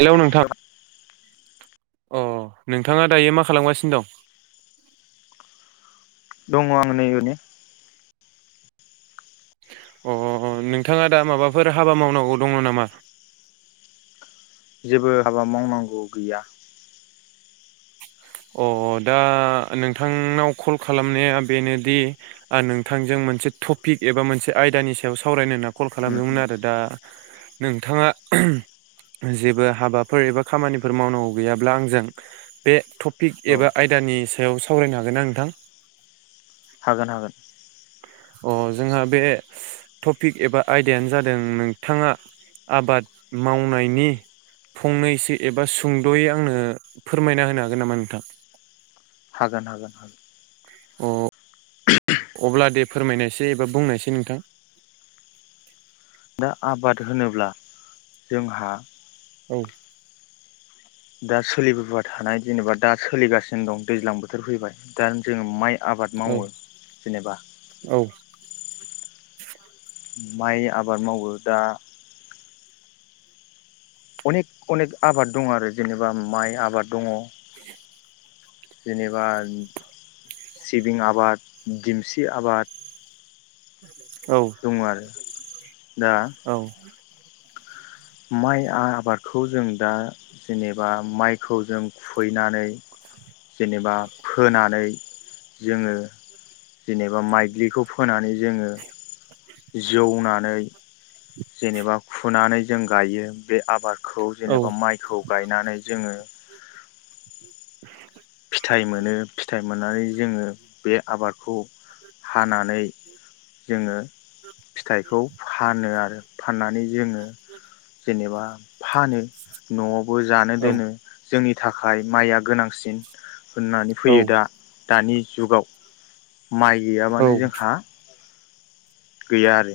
Hello नोंथां अ नोंथाङा दायो मा खालामगासिनो दं दङ आं नै ओरैनो अ नोंथाङा दा माबाफोर हाबा मावनांगौ दङ नामा? जेबो हाबा मावनांगौ गैया अ दा नोंथांनाव कल खालामनाया बेनोदि नोंथांजों मोनसे टपिक एबा मोनसे आयदानि सायाव सावरायनो होनना कल उम खालामदोंमोन उम आरो दा नोंथाङा जेबो हाबाफोर एबा खामानिफोर मावनांगौ गैयाब्ला आंजों बे थप पिक औ एबा आयदानि सायाव सावरायनो हागोन आ नोंथां? हागोन हागोन अ जोंहा बे टपिक एबा आयदायानो जादों नोंथाङा आबाद मावनायनि फंनैसो एबा सुंद'यै आंनो फोरमायना होनो हागोन नामा नों थां हागोन हागोन हागोन अब्ला दे फोरमायनायसै एबा बुंनायसै नोंथां दा आबाद होनोब्ला जोंहा औ दा सोलिबोबाय थानाय जेनेबा दा सोलिगासिनो दं दैज्लां बोथोर फैबाय दा जोङो माइ आबाद औ मावो जेनेबा औ माइ आबाद मावो दा अनेक अनेक आबाद दङ आरो जेनेबा माइ आबाद दङ जेनेबा सिबिं आबाद दिमसि आबाद दङ आरो दा औ माइ आबादखौ जों दा जेनेबा माइखौ जों खुबैनानै [inaudible] एबा फोनानै जोङो जेनेबा माइग्लिखौ फोनानै जोङो जौनानै जेनेबा खुनानै जों गायो बे आबाद खौ जेनेबा माइखौ गायनानै जोङो। फिथाइ मोनो फिथाइ मोननानै जोङो बे आबादखौ हानानै जोङो फिथाइखौ फानो आरो फाननानै जोङो जेनेबा फानो न'आवबो जानो औ दोनो। जोंनि थाखाय माइया गोनांसिन होननानै औ फैयो दा दानि जुगाव माइ औ गैयाबानो जोंहा गैया आरो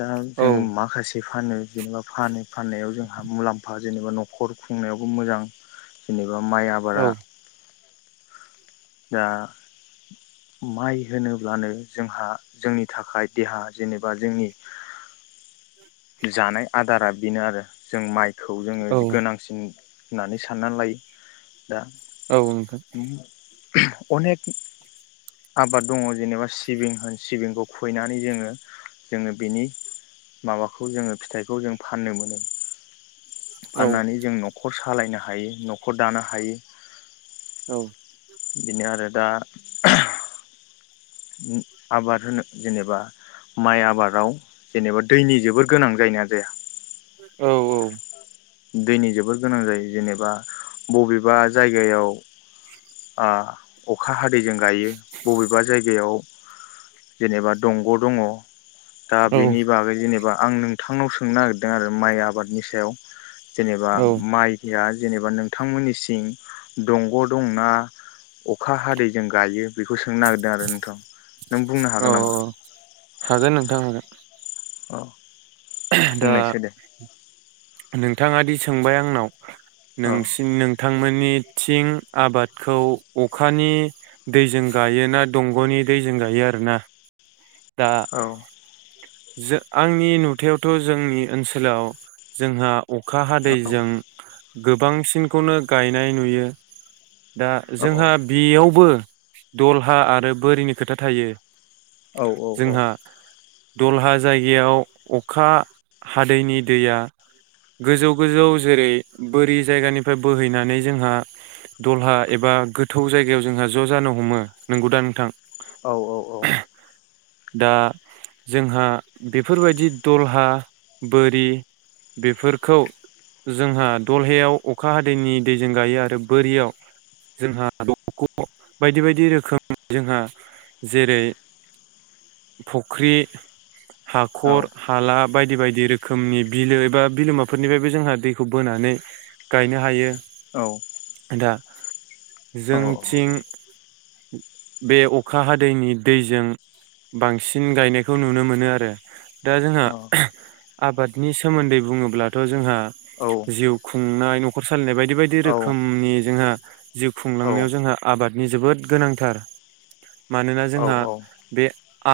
दा औ जोङो माखासे फानो जेनेबा फानो फाननायाव जोंहा मुलाम्फा जेनेबा न'खर खुंनायावबो मोजां जेनेबा एबा माइ औ आबारा दा माइ होनोब्लानो जोंहा जोंनि थाखाय देहा जेनेबा जोंनि जानाय आदारा बेनो आरो जों माइ खौ जोङो औ गोनांसिन होननानै सानना लायो दा औ नोंथां अनेख आबाद दङ जेनेबा सिबिं होन सिबिंखौ खुबैनानै जोङो जोङो बेनि माबा बेखौ जोङो फिथाइखौ जों फाननो मोनो औ फाननानै जों न'खर स सालायनो हायो न'खर दानो हायो औ बिनो आरोदा आबाद होनो जेनेबा माइ आबादाव जेनेबा दैनि जोबोर गोनां जायोना जाया औ औ दैनि जोबोद गोनां जायो जेनेबा बबेबा जायगायाव [inaudible] अखा हा दैजों गायो बबेबा जायगायाव जेनेबा दंग' दङ दा औ बेनि बागै जेनेबा आं नोंथांनाव सोंनो नागिरदों आरो माइ आबादनि सायाव [inaudible] जेनेबा औ माइ या जेनेबा नोंथांमोननि सिं दंग' दंना अखा हादैजों गायो बेखौ सोंनो नागिरदों आरो नोंथां नों बुंनो हागोन नामा थां हागोन औ दा बुंनायसै दे नों थाङा दि सोंबाय आंनाव औ नोंसि नोंथांमोननि थिं आबादखौ अखानि दैजों गायो ना दंग'नि दैजों गायो आरोना दा औ जो आंनि नुथायावथ' जोंनि ओनसोलाव जोंहा अखा औ हादैजों गोबांसिनखौनो गायनाय नुयो दा औ जोंहा बेयावबो दलहा आरो बोरिनि खोथा थायो औ औ औ जोंहा दलहा जायगायाव अखा हादैनि दैया गोजौ गोजौ जेरै बोरि जायगानिफ्राय बोहैनानै जोंहा दलहा एबा गोथौ जायगायाव जोंहा ज' जानो हमो नंगौदा नोंथां औ औ औ दा जोंहा बेफोरबायदि दलहा बोरि बेफोरखौ जोंहा दलहायाव अखा हादैनि दैजों गायो आरो बोरियाव जोंहा दंग बायदि बायदि रोखोम जोंहा जेरै फुख्रि [inaudible] हाखर हालाब बायदि बायदि रोखोमनि बिलो एबा बिलोमाफोरनिफायबो जोंहा दैखौ बोनानै गायनो हायो। औ दा जोंथिं बे अखा हादैनि दैजों बांसिन गायनाय खौ नुनो मोनो आरो दा जोंहा आबादनि सोमोन्दै बुङोब्लाथ' जोंहा जिउ खुंनाय न'खर सालायनाय बायदि दि बायदि रोखोमनि जोंहा [inaudible] जिउ खुंलांनायाव जोंहा आबाद नि जोबोद गोनांथार। मानोना जोंहा बे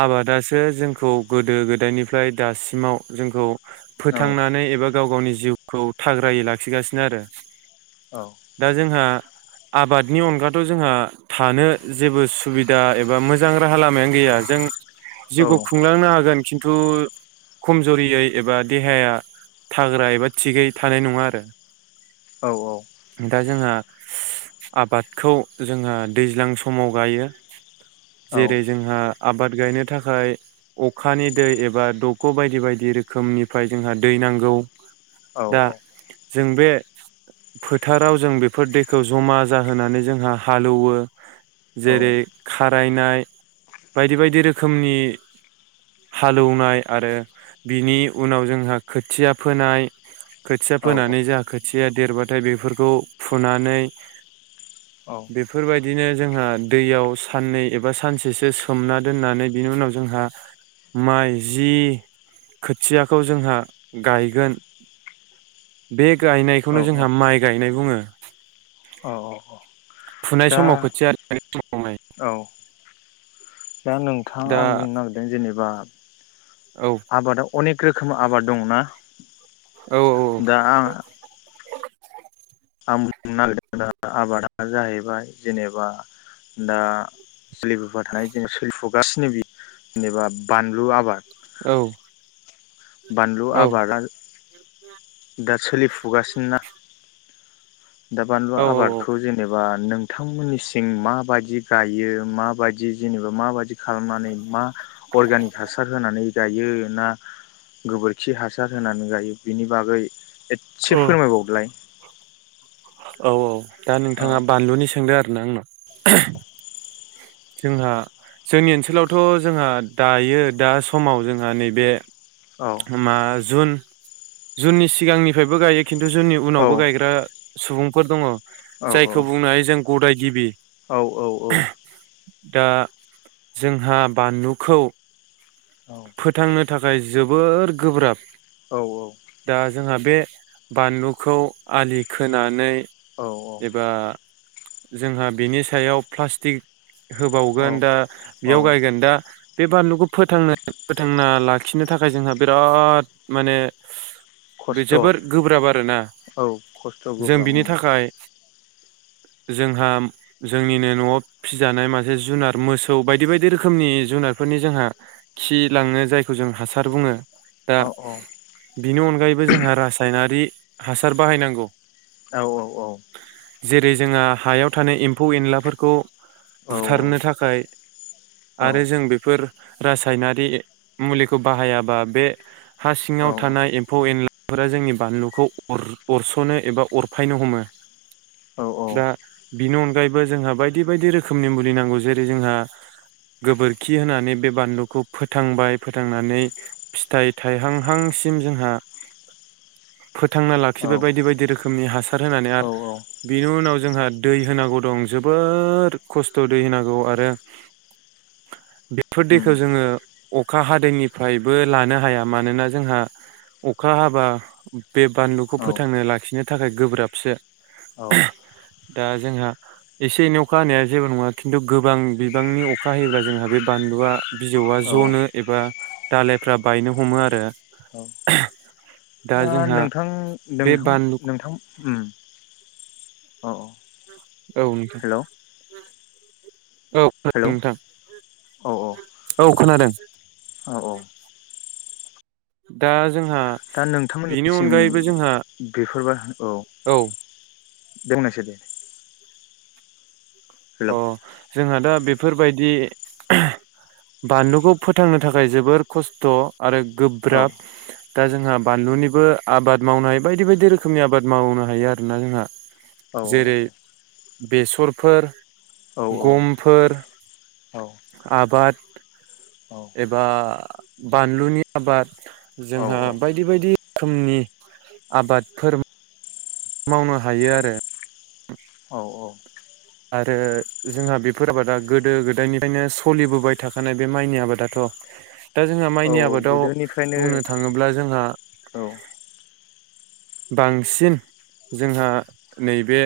आबादा सो जोंखौ गोदो गोदायनिफ्राय दासिमाव जोंखौ फोथांनानै एबा गाव गावनि जिउखौ थाग्रायै लाखिगासिनो आरो। औ दा जोंहा आबादनि अनगाथ' जोंहा थानो जेबो सुबिदा एबा मोजां राहा लामायानो गैया जों जिउखौ खुंलांनो हागोन खिन्थु खमज'रियै एबा देहाया थाग्रा एबा थिगै थानाय नङा आरो दा जोंहा आबादखौ जोंहा दैज्लां समाव गायो। जेरै जोंहा आबाद गायनो थाखा फ्राय अखानि दै एबा दग' बायदि बायदि रोखोमनिफ्राय जोंहा दै नांगौ। औ दा औ। जों बे फोथाराव जों बेफोर दैखौ जमा जाहोनानै जोंहा हालौवो जेरै खारायनाय बायदि बायदि रोखो खोमनि हालौनाय आरो बिनि उनाव जोंहा खोथिया फोनाय खोथिया फोनानै जा खो थिया देरबाथाय बेफोरखौ फुनानै बेफोरबायदिनो जोंहा दैयाव साननै एबा सानसेसो सोमना दोननानै बिनि उनाव जोंहा माइ जि खोथियाखौ जोंहा गायगोन बे गायनायखौनो जोंहा माइ गायनाय बुङो। औ औ औ फुनाय दा समाव खोथिया मावनाय औ। दा नोंथां दा आं बुंनो नागोरदों जेनेबा औ आबादा अनेक रोखोम आबाद दं ना? औ दा आ आं बुंनो नागिरदों दा आबादा जाहैबाय जेनेबा दा सोलिबोबाय थानाय जोंङो सोलिफुगासिनो जेनेबा बानलु आबाद। औ बानलु औ आबादा दा सोलिफुगासिनो ना। दा बानलु औ आबादखौ जेनेबा नोंथांमोननि सिं माबायदि गायो माबायदि जेनेबा माबायदि खालामनानै मा अर्गेनिक हासार होनानै गायो ना गोबोरखि हासार होनानै गायो बिनि बागै औ एसे फोरमायबावलाय औ औ दा औ नोंथाङा बानलुनि सोंदों आरो ना आंनाव जोंहा जोंनि ओनसोलावथ' जोंहा दायो दा समाव जोंहा नैबे औ मा जुन जुननि सिगांनिफ्रायबो गायो खिन्थु जुननि औ उनावबो गायग्रा सुबुंफोर दङ औ जायखौ बुंनो हायो जों गदाय गिबि औ औ औ दा जोंहा बानलुखौ औ फोथांनो थाखाय जोबोर गोब्राब दा जोंहा बे बानलुखौ आलि खोनानै औ एबा जोंहा बिनि सायाव प्लास्टिक औ होबावगोन दा बेयाव औ गायगोन दा बे बानलुखौ फोथांनो फोथांना लाखिनो थाखाय जोंहा बिराद माने बे खस्थ' जोबोर औ गोब्राब आरोना खस्थ' जों गोब्राब बिनि उम थाखाय जोंहा जोंनिनो न'आव फिजानाय मासे जुनार मोसौ बायदि बायदि रोखोमनि जुनारफोरनि जोंहा खि लाङो जायखौ जों हासार बुङो दा औ औ बिनि अनगायैबो जोंहा रासायनारि हासार बाहायनांगौ औ औ जेरै जोंहा हायाव थानाय एम्फौ एनलाफोरखौ औ बुथारनो थाखाय औ आरो जों बेफोर रास हायनारि मुलिखौ बाहायजाग्रा बे हा सिङाव थानाय एमफौ एनलाफोरा जोंनि बानलुखौ अर-अरसनो एबा अरफायनो हमो औ दा बिनि अनगायैबो जोंहा बायदि बायदि रोखोमनि मुलि नांगौ जेरै जोंहा गोबोरखि होनानै बे बानलु खौ फोथांबाय फोथांनानै फिथाइ थाइहांहांसिम जोंहा फोथांना लाखिबाय औ बायदि बायदि रोखोमनि हासार होनानै आरो औ औ बेनि उनाव जोंहा दै होनांगौ दं जोबोर खस्थ' दै होनांगौ आरो बेफोर दै खौ उम जोङो अखा हादैनिफ्रायबो लानो हाया मानोना जोंहा अखा हाबा बे बानलुखौ औ फोथांनो लाखिनो थाखाय गोब्राबसो औ दा जोंहा एसे एनै अखा हानाया जेबो नङा खिन्थु गोबां बिबांनि अखा हायोब्ला जोंहा बे बानलुआ बिजौआ औ जनो एबा दालायफ्रा बायनो हमो आरो औ दा नोंथां बे नोंथां बानलु नोंथां उम अ अ औ नोंथां [inaudible] औ हेलौ नोंथां औ औ औ खोनादों औ औ दा जोंहा दा बेनि नोंथांमोननिसिम अनगायैबो जोंहा बेफोरबा औ दोंनोसै दे हेलौ अह जोंहा दा बेफोरबायदि बानलुखौ फोथांनो थाखाय जोबोर खस्थ' आरो औ गोब्राब दा जोंहा बानलुनिबो आबाद मावनो हायो बायदि बायदि रोखोमनि आबाद मावनो हायो आरोना जोंहा औ जेरै बेसरफोर औ गमफोर औ आबाद औ एबा बानलुनि आबाद जोंहा बायदि बायदि रोखोमनि आबादफोर मावनो हायो आरो औ [inaudible] आरो जोंहा बेफोर आबादा गोदो गोदायनिफ्रायनो सलिबोबाय थाखानाय बे माइनि आबादाथ' दा जोंहा औ माइनि आबाद आबादाव गोदोनिफ्रायनो बुंनो थाङोब्ला जोंहा [inaudible] औ बांसिन जोंहा नैबे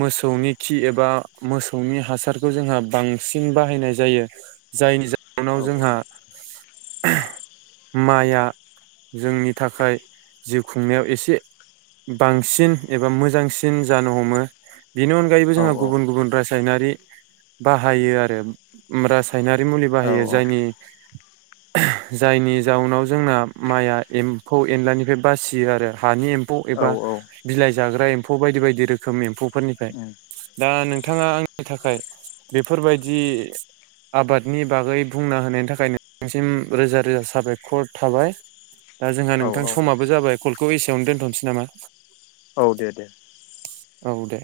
मोसौनि खि एबा मोसौनि हासारखौ जोंहा बांसिन बाहायनाय जायो जायनि जाहनाव औ जोंहा माइआ जोंनि थाखाय जिउ खुंनायाव एसे बांसिन एबा मोजांसिन जानो हमो बेनि अनगायैबो औ जोंहा गुबुन गुबुन रासायनारि बाहायो आरो रासायनारि मुलि औ बाहायो जायनि जायनि जाउनाव जोंना माइया एम्फौ एनलानिफ्राय बासियो आरो हानि ए एमफौ औ एबा बिलाइ जाग्रा एम्फौ बायदि बायदि रोखोम एम्फौफोरनिफ्राय दा नोंथाङा आंनि थाखाय बेफोरबायदि आबादनि बागै बुंना होनायनि थाखाय नोंथांसिम रोजा रोजा साबायखर थाबाय। दा जोंहा औ नोंथां औ समाबो जाबाय कलखौ एसेयावनो दोनथ'नोसै। नामा औ दे दे औ दे